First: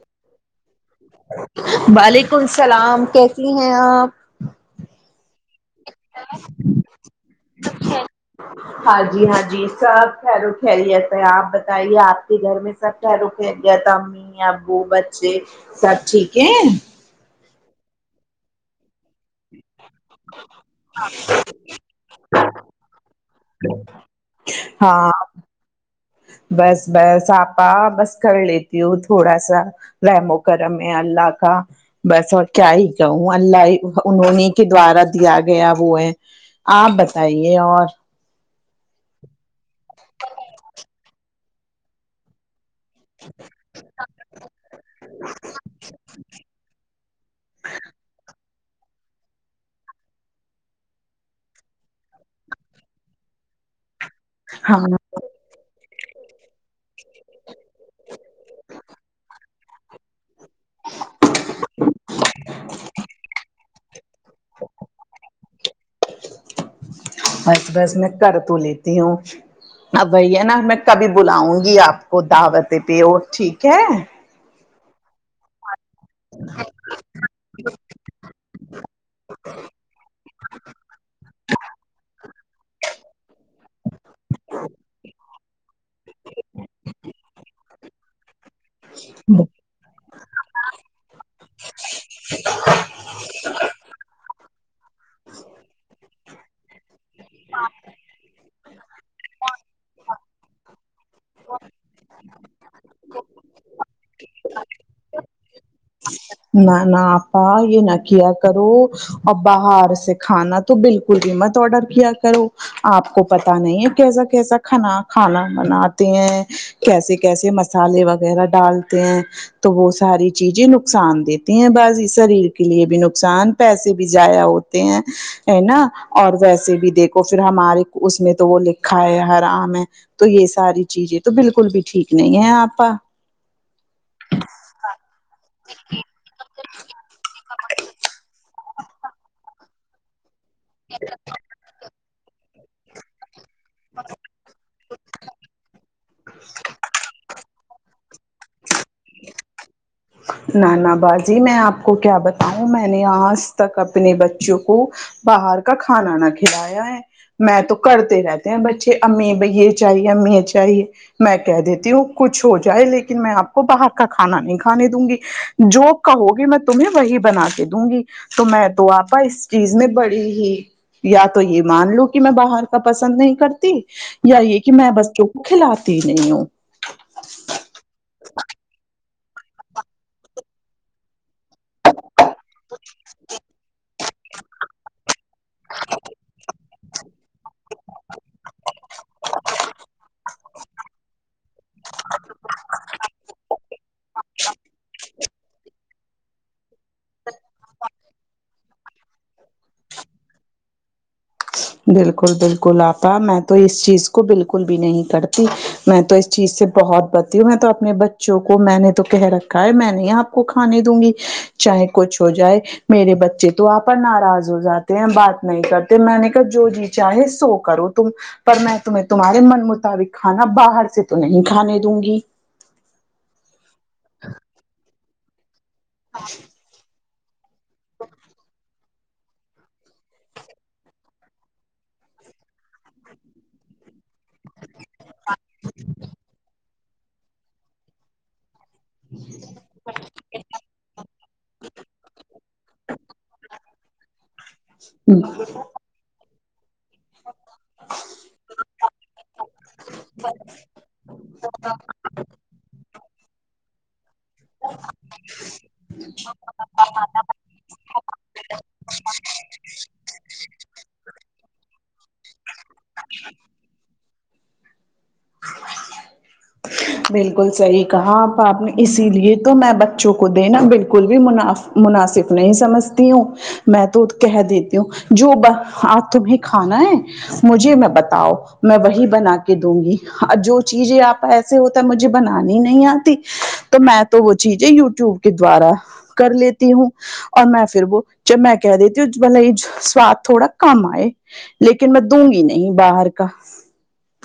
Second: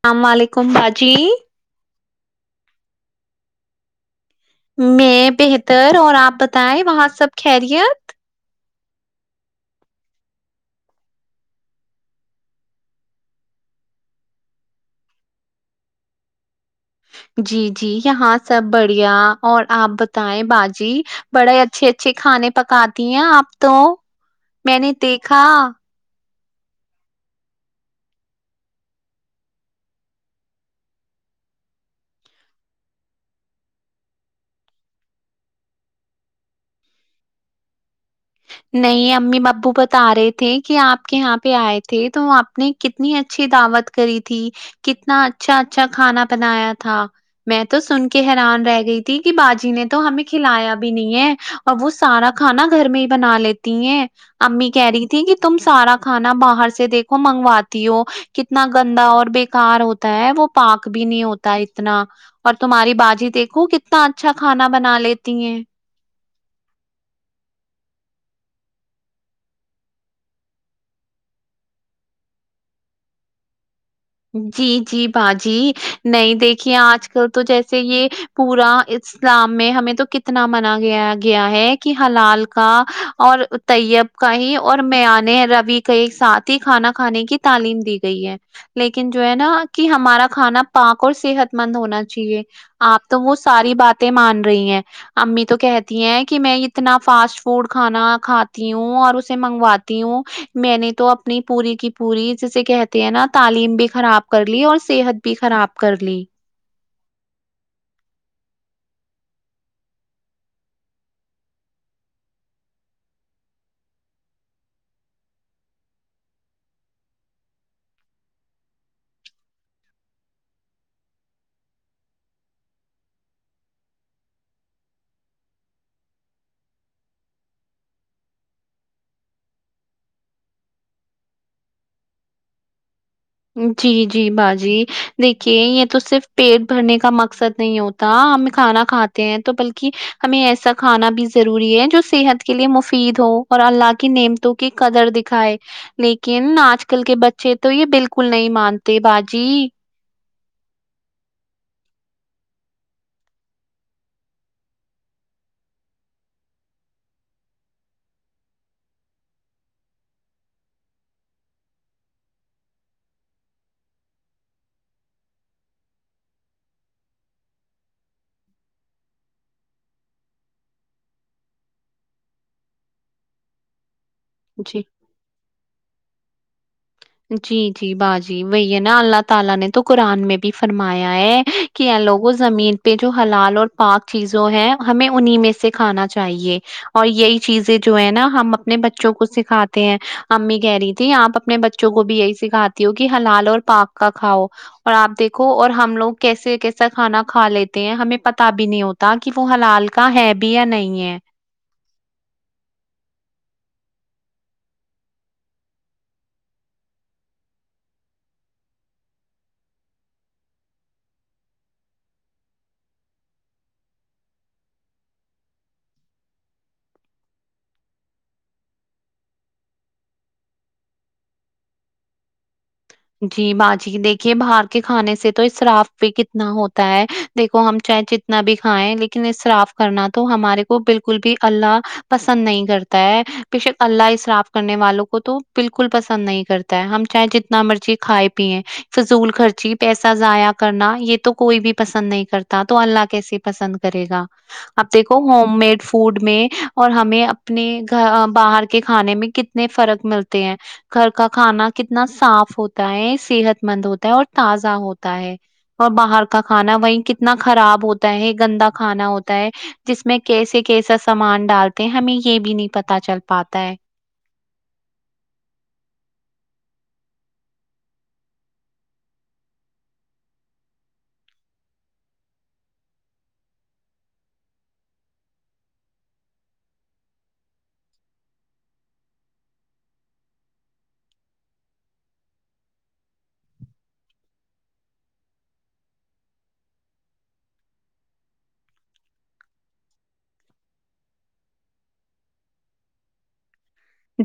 اسلام علیکم باجی وعلیکم السلام کیسی ہیں آپ میں بہتر اور آپ بتائیں وہاں سب خیریت ہاں جی ہاں جی سب خریت ہے آپ بتائیے آپ کے گھر میں سب خریت سے تم امی ابو بچھے سب ٹھیک ہیں جی جی یہاں سب بڑھیا اور آپ بتائیں باجی بڑے اچھے اچھے کھانے پکاتی ہیں آپ تو میں نے ہاں دیکھا بس بس آپا بس کر لیتی ہو تھوڑا سا رحم وکرم ہے اللہ کا بس اور کیا ہی کہوں اللہ ہی انہی کے دوارا دیا گیا وہ ہے آپ بتائیے اور نہیں امی ابو بتا رہے تھے کہ آپ کے یہاں پہ آئے تھے تو آپ نے کتنی اچھی دعوت کری تھی کتنا اچھا اچھا کھانا بنایا تھا میں تو سن کے حیران رہ گئی کہ باجی نے تو ہمیں کھلایا بھی نہیں ہے اور وہ سارا کھانا گھر میں بنا لیتی ہیں امی ہاں کہہ رہی تھی کہ تم سارا کھانا باہر سے دیکھو منگواتی ہو کتنا گندا اور بیکار ہوتا ہے وہ پاک بھی نہیں ہوتا اتنا اور تمہاری باجی دیکھو کتنا اچھا کھانا بنا لیتی ہیں بس بس میں کر تو لیتی ہوں اپ آئیے نا میں کبھی بلاؤں گی آپ کو دعوت پہ اور ٹھیک ہے جی جی باجی نہیں دیکھیے آج کل تو جیسے یہ پورا اسلام میں ہمیں تو کتنا مانا گیا گیا ہے کہ حلال کا اور طیب کا ہی اور میانے رب ہی کیسا کھانا کھانے کی تعلیم دی گئی ہے لیکن جو ہے نا کہ ہمارا کھانا پاک اور صحت مند ہونا چاہیے آپ تو وہ ساری باتیں مان رہی ہیں امی تو کہتی ہیں کہ میں اتنا فاسٹ فوڈ کھانا کھاتی ہوں اور اسے منگواتی ہوں میں نے تو اپنی پوری کی پوری جیسے کہتے ہیں نا تعلیم بھی خراب کر لی اور صحت بھی خراب کرلی نہ نہ آپا یہ نہ کیا کرو اور باہر سے کھانا تو بالکل بھی مت آڈر کیا کرو آپ کو پتا نہیں ہے کیسا کیسا کھانا کھانا بناتے ہیں کیسے کیسے مسالے وغیرہ ڈالتے ہیں تو وہ ساری چیزیں نقصان دیتے ہیں بس شریر کے لیے بھی نقصان پیسے بھی زایہ ہوتے ہیں ہے نا اور ویسے بھی دیکھو پھر ہمارے اس میں تو وہ لکھا ہے ہرام ہے تو یہ ساری چیزیں تو بلکل بھی ٹھیک نہیں ہے آپا جی جی باجی دیکھیے یہ تو صرف پیٹ بھرنے کا مقصد نہیں ہوتا ہم کھانا کھاتا ہیں تو بلکہ ہمیں ایسا کھانا بھی ضروری ہے جو صحت کے لیے مفید ہو اور اللہ کی نیامت و کی کدر دیکھیے لکن اج کل کے بچے تو یہ بلک کل نہیں مانتے باجی نان باجی میں آپ کو کیا بتاؤں میں نے آج تک اپنے بچوں کو باہر کا کھانا نہ کھلایا ہے میں تو کرتے رہتے ہیں بچے امی بھائی یہ چاہیے ایں یہ چاہیے میں کہ دیتی ہوں کچھ ہو جائے لیکن میں آپ کو باہر کا کھانا نہیں کھا کے دوں گی جو کہو گی میں تمہیں وہی بنا کے دوں گی تو میں تو آپا اس چیز میں بڑی ہی یا تو یہ مان لوں کہ میں باہر کا پسند نہیں کرتی یا یہ کہ جی میں بچوں کو کھلاتی ہی نہیں ہوں جی جی باجی وہی ہے نا اللہ تعالی نے تو قرآن میں بھی فرمایا ہے کیا لوگوں زمین پہ جو حلال اور پاک چیزوں ہے ہمیں انہیں میں سے کھانا چاہیے اور یہی چیزیں جو ہے نا ہم اپنے بچوں کو سکھاتے ہیں امی کہہ رہی تھی آپ اپنے بچ بچوں کو بھی یہی سکھاتی ہو کہ ہلال اور پاک کا کھاؤ اور آپ دیکھو اور ہم لوگ کیسے کیسا کھانا کھا لیتے ہیں ہمیں پتا بھی نہیں ہوتا ت کہ وہ حلال کا ہے بھی یا نہیں ہے بالکل بالکل آپا میں تو اس چیز کو بالکل بھی نہیں کرتی میں تو اس چیز سے بہت بتی ہوں میں تو اپنے بچوں کو میں نے تو کہہ رکھا ہے میں نے یہاں کو کھانے دوں گی چاہے کچھ ہو جائے میرے بچے تو آپ پر ناراض ہو جاتے ہیں بات نہیں کرتے میں نے جو جی چاہے سو کرو تم پر میں تمھے تمھارے من مطابق کھانا بہار سے تو نہیں کھانے دونگی جی باجی دیکھیے باہر کے کھانے سے تو شراف بھی کتنا ہوتا ہے دیکھو ہم چائےے جتنا بھی کھائیں لیکن اس صراف کرنا تو ہمارے کو بالکل بھی اللہ پسند نہیں کرتا ہے بیشک اللہ اسے صراف کرنے والوں کو تو بالکل پسند نہیں کرتا ہے ہم چاہے جتنا مرضی کھائے پییں فضول خرچی پیسہ ضائع کرنا یہ تو کوئی بھی پسند نہیں کرتا تو اللہ کیسے پسند کرےگا اب دیکھو ہوم میڈ فوڈ میں اور ہمیں اپنے گھر باہر کے کھانے میں کتنے فرق ملتے ہیں گھر کا کھانا کتنا صاف ہوتا ہے صحت مند ہوتا ہے اور تازہ ہوتا ہے اور باہر کا کھانا وہیں کتنا خراب ہوتا ہے گندا کھانا ہوتا ہے جس میں کیسے کیسا سامان ڈالتے ہیں ہمیں یہ بھی نہیں پتا چل پاتا ہے بالکل ساہی کہا آپ آپ نے اسی لیے تو میں بچوں کو دینا بالکل بھی مناف مناسب نہیں سمجھتی ہوں میں تو کہہ دیتی ہوں اج تمہیں کھانا ہے مجھے میں بتاؤ میں وہی بنا کے دوں گی جو چیزیں آپ ایسے ہوتا ہے مجھے بنانی نہیں آتی تو میں تو وہ چیزیں یو ٹیوب کے دوارا کر لیتی ہوں اور میں پھر وہ جب میں کہہ دتی ہو سواد تھوڑا کم آئے لیکن میں دوں گی نہیں باہر کا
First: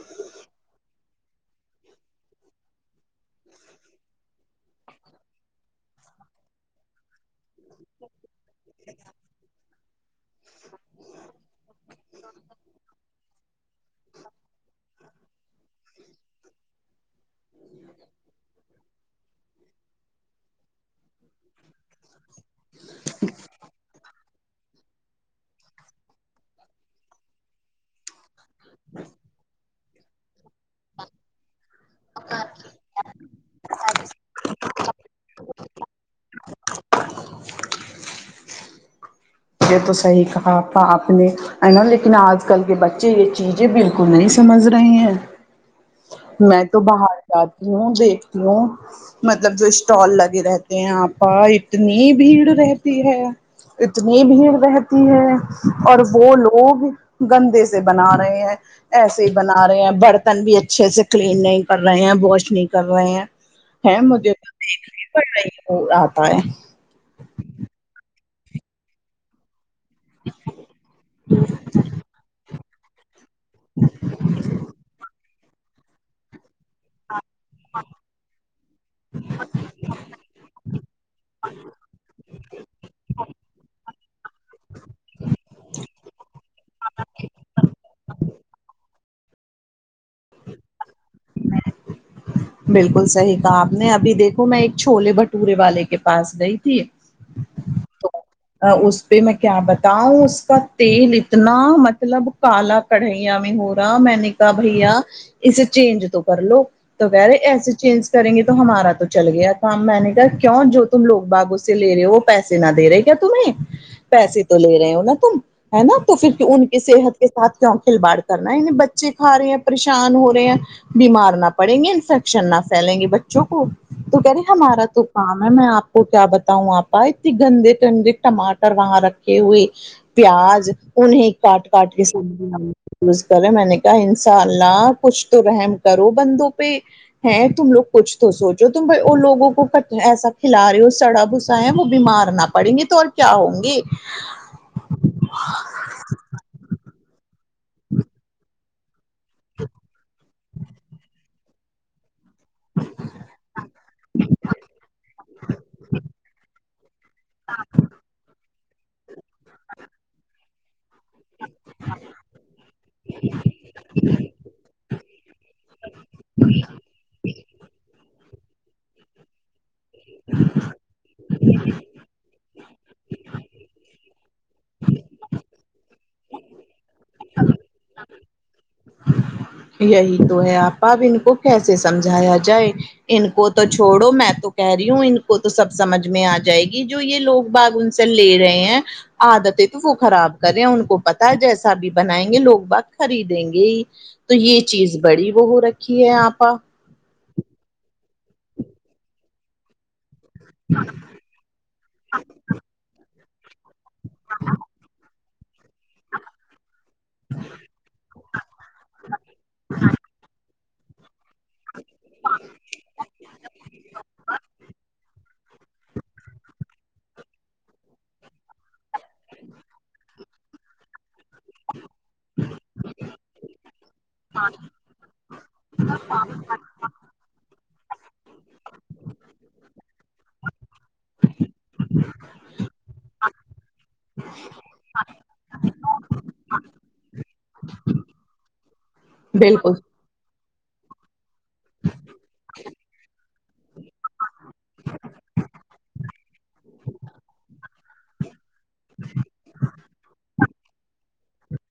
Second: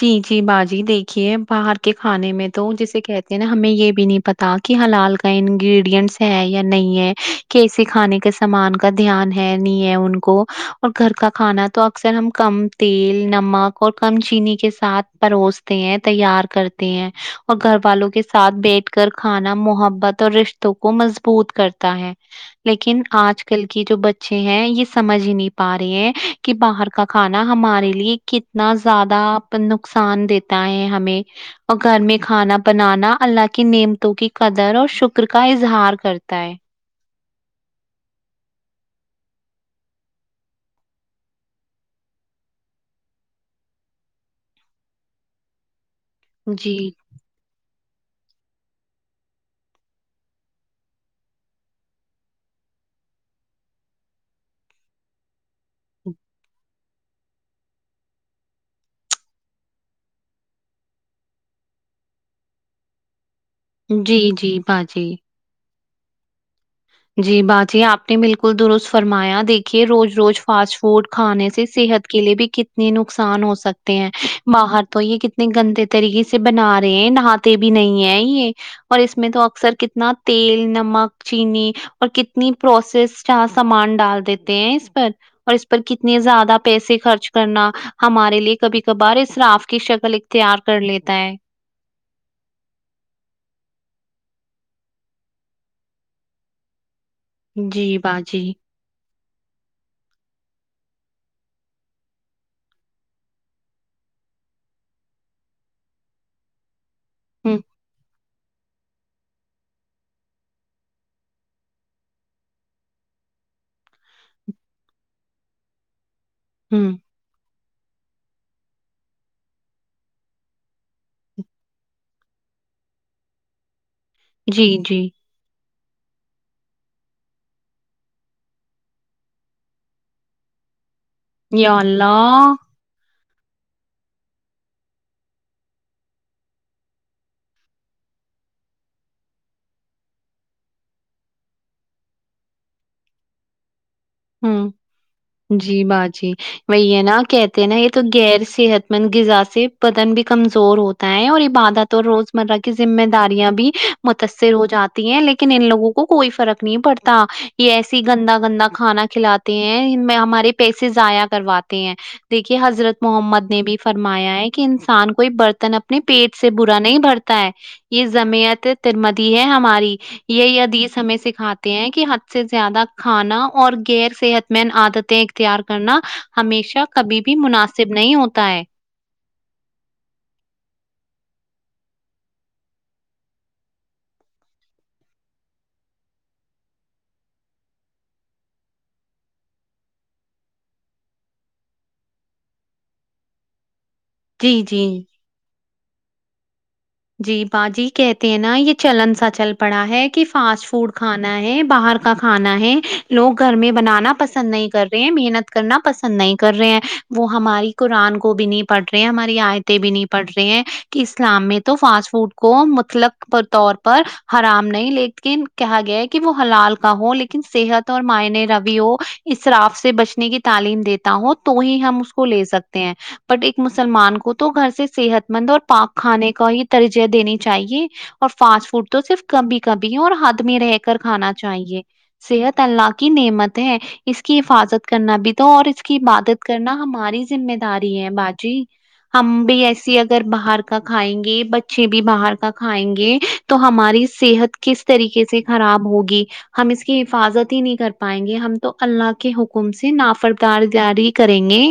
جی جی باجی دیکھیے باہر کے کھانے میں تو جسے کہتے ہیں نا ہمیں یہ بھی نہیں پتا کہ حلال کا انگریڈینٹس ہے یا نہیں ہے کیسے کھانے کا سامان کا دھیان ہے نہیں ہے ان کو اور گھر کا کھانا تو اکثر ہم کم تیل نمک اور کم چینی کے ساتھ پروستے ہیں تیار کرتے ہیں اور گھر والوں کے ساتھ بیٹھ کر کھانا محبت اور رشتوں کو مضبوط کرتا ہے لیکن آج کل کی جو ب اچھے ہیں یہ سمجھ ہی نہیں پا رہے ہیں کہ باہر کا کھانا ہمارے لیے کتنا زیادہ نقصان دیتا ہے ہمیں اور گھر میں کھانا بنانا اللہ کی نعمتوں کی قدر اور شکر کا اظہار کرتا ہے یہ تو صحیح کہا تھا آپ نے ہے نا لیکن آج کل کے بچے یہ چیزیں بالکل نہیں سمجھ رہے ہیں میں جی تو باہر جاتی ہوں دیکھتی ہوں مطلب جو اسٹال لگے رہتے ہیں آپا اتنی بھیڑ رہتی ہے اتنی بھیڑ رہتی ہے اور وہ لوگ گندے سے بنا رہے ہیں ایسے ہی بنا رہے ہیں برتن بھی اچ اچھے سے کلین نہیں کر رہے ہیں واش نہیں کر رہے ہیں ہے جی مجھے تو جی دیکھنی باجی پڑ رہی ہے وہ آتا ہے جی باجی آپ نے بالکل درست فرمایا دیک کہ روز روز فاسٹ فوڈ کھانے سے صحت کے لیے بھی ک تنے نقصان ہو سکتے ہیں باہر تو یہ کتنے گندے طریقے سے سے بنا رہے ہیں نہاتے بھی نہیں ہے یہ اور اس میں تو اکثر کتنا تیل نمک چینی اور کتنی پروسیسڈ سامان ڈال دیتے ہیں اس پر اور اس پر کتنے زیادہ پیسے خرچ کرنا ہمارے لیے کبھی کبھار اسراف کی شکل اختیار کر لیتا ہے بالکل صحیح کہا آپ نے ابھی دیکھو میں ایک چھولے بھٹورے والے کے پاس گئی تھی جی باجی اس پہ میں کیا بتاؤں اس کا تیل اتنا مطلب کالا کڑھائییا میں ہو رہا میں نے کہا بھیا اسے چینج تو کر لو تو کہ رے ہ ایسسی چینز کریں گے تو ہمارا تو چل گیا کام میں نے کہا کیوں جو تم لوگ باغ اس سے لے رہے ہو وہ پیسے نا دے رہے ک تمہیں پیسے تو لے رہے ہو نا تم ہے نا تو پھر ان کی ہ صحت کے کے ساتھ کیوں کھلواڑ کرنا ہے یعنی بچے کھا رہے ہیں پریشان ہو رہے ہیں بیمار نہ پڑیں گے انفیکشن نہ پھیلیں گے بچوں کو تو کہہ رہے جی ہمارا جی تو کام ہے میں آپ کو کیا بتاؤں آپا اتنے گندے گندے ٹماٹر وہاں رکھے ہوئے پیاز انہیں کاٹ یا کاٹ کے اللہ سبزیاں ز کریں میں نے کہا ان شاء اللہ کچھ تو رحم کرو بندوں پہ ہیں تم لوگ کچھ تو سوچو تم لوگوں کو ایسا کھلا رہے ہو سڑا چاہیں وہ بیمار نہ پڑیں گے تو اور کیا ہوں گے ہوں جی باجی مے یہ نا کہتے ہیں نا یہ تو غیر صحت مند غذا سے پتن بھی کمزور ہوتا ہے اور عبادت اور روز مرہ کی ذمہ داریاں بھی متاثر ہو جاتی ہیں لیکن ان لوگوں کو کوئی فرق نہیں پڑتا یہ ایسی گندا گندا کھانا کھلاتے ہیں ہم پیسے ضائع کرواتے ہیں دیکھیے حضرت محمد نے بھی فرمایا ہے کہ انسان کوئی برتن اپنے پیٹ سے برا نہیں بھرتا ہے یہ زمیعت ترمدی ہے ہماری یہ حدیث ہمیں سکھاتے ہیں کہ سے زیادہ کھانا اور غیر صحت مند عادتیں اختیار کرنا ہمیشہ کبھی بھی مناسب نہیں ہوتا ہے یہی تو ہے آپا اب ان کو کیسے سمجھایا جائے ان کو تو چھوڑو میں تو کہہ رہی ہوں ان کو تو سب سمجھ میں آ جائے گی جو یہ لوگ باغ ان سے لے رہے ہیں عادت ہے تو وہ خراب کرے ان کو پتا جیسا بھی بنائیں گے لوگ بت خریدیں گے ہی تو یہ جی چیز جی بڑی وہ ہو رکھی ہے آپا جی باجی کہتے ہیں نا یہ چلن سا چل پڑا ہے کہ فاسٹ فوڈ کھانا ہے باہر کا کھانا ہے لوگ گھر میں بنانا پسند نہیں کر رہے ہیں محنت کرنا پسند نہیں کر رہے ہیں وہ ہماری قرآن کو بھی نہیں پڑھ رہے ہیں ہماری آیتیں بھی نہیں پڑھ رہے ہیں کہ اسلام میں فاسٹ فوڈ کو متلق طور پر حرام نہیں لیکن کہا گیا ہے کہ وہ ہلال کا ہو لیکن صحت اور معائنے رویوں اسراف سے بچنے کی تعلیم دیتا ہو تو ہی ہم اس کو کو لے سکتے ہیں بٹ ایک مسلمان کو تو گھر سے صحت مند اور پاپ کھانے کا ہی ترجیح دینی چاہیے اور فاسٹ فوڈ تو صرف کبھی کبھی ہے اور ہد میں رہ کر کھانا چاہیے صحت اللہ کی نعمت ہے اس کی حفاظت کرنا بھی تو اور اس کی عبادت کرنا ہماری ذمہ داری ہے باجی ہم بھی بالکل ایسی اگر باہر کا کھائیں گے بچے بھی باہر کا کھائیں گے تو ہماری صحت کس طریقے سے خراب ہوگی ہم اس کی حفاظت ہی نہیں کر پائیں گے ہم تو اللہ کے حکم سے نافردار جاری کریں گے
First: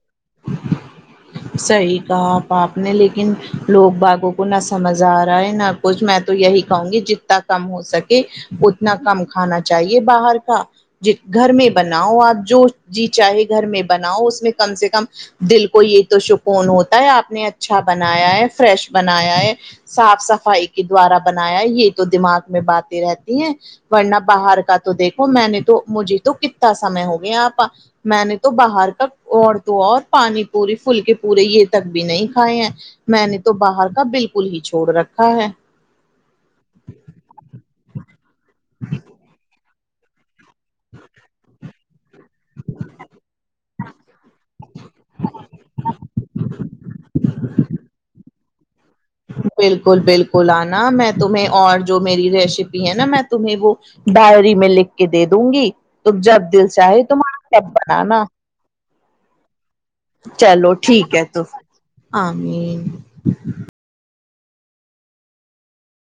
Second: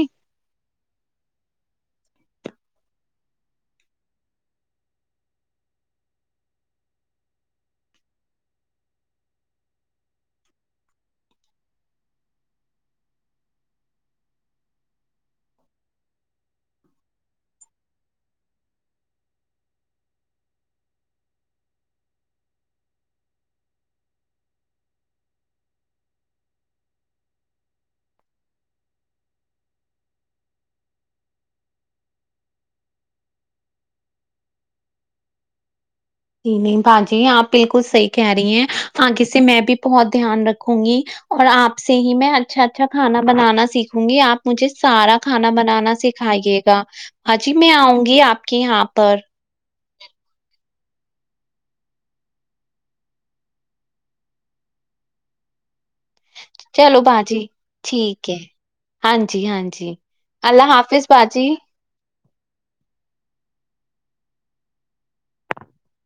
صحیح کہا پ آپ نے لیکن لوگ باغوں کو نہ سمجھ آ رہا ہے نہ کچھ میں تو یہی کہوں گی جتنا کم ہو سکے اتنا کم کھانا چاہیے باہر کا جی گھر میں بناؤ آپ جو جیز چاہے گھر میں بناؤ اس میں کم سے کم دل کو یہ تو شکون ہوتا ہے آپ نے اچھا بنایا ہے فریش بنایا ہے صاف صفائی کے دوارا بنایا یہ تو دماغ میں باتیں رہتی ہیں ورنہ باہر کا تو دیکھو میں نے تو مجھے تو کتنا سمے ہو گیا آپا میں نے تو باہر کا عتوں اور پانی پوری پلک پورے یہ تک بھی نہیں کھائے ہیں میں نے تو باہر کا بلکل ہی چھوڑ رکھا ہے ج نہیں بھ جی آپ بالکل صحیح کہہ رہی ہیں آگے سے میں بھی بہت دھیان رکھوں گی اور آپ سے ہی میں اچھا اچھا کھانا بنانا سیکھوں گی آپ مجھے سارا کھانا بنانا سکھائیے گا ہاں جی میں آؤں گی آپ کے یہاں پر بلکل بلکل آنا میں تمہیں اور جو میری ریسیپی ہے نا میں تمہیں وہ ڈائری میں لکھ کے دے دوں گی تم جب دل چلو چاہے تمہار باجی تب بنانا ٹھیک ہے ہاں جی ہاں جی اللہ چلو حافظ ٹھیک ہے تو باجی آمین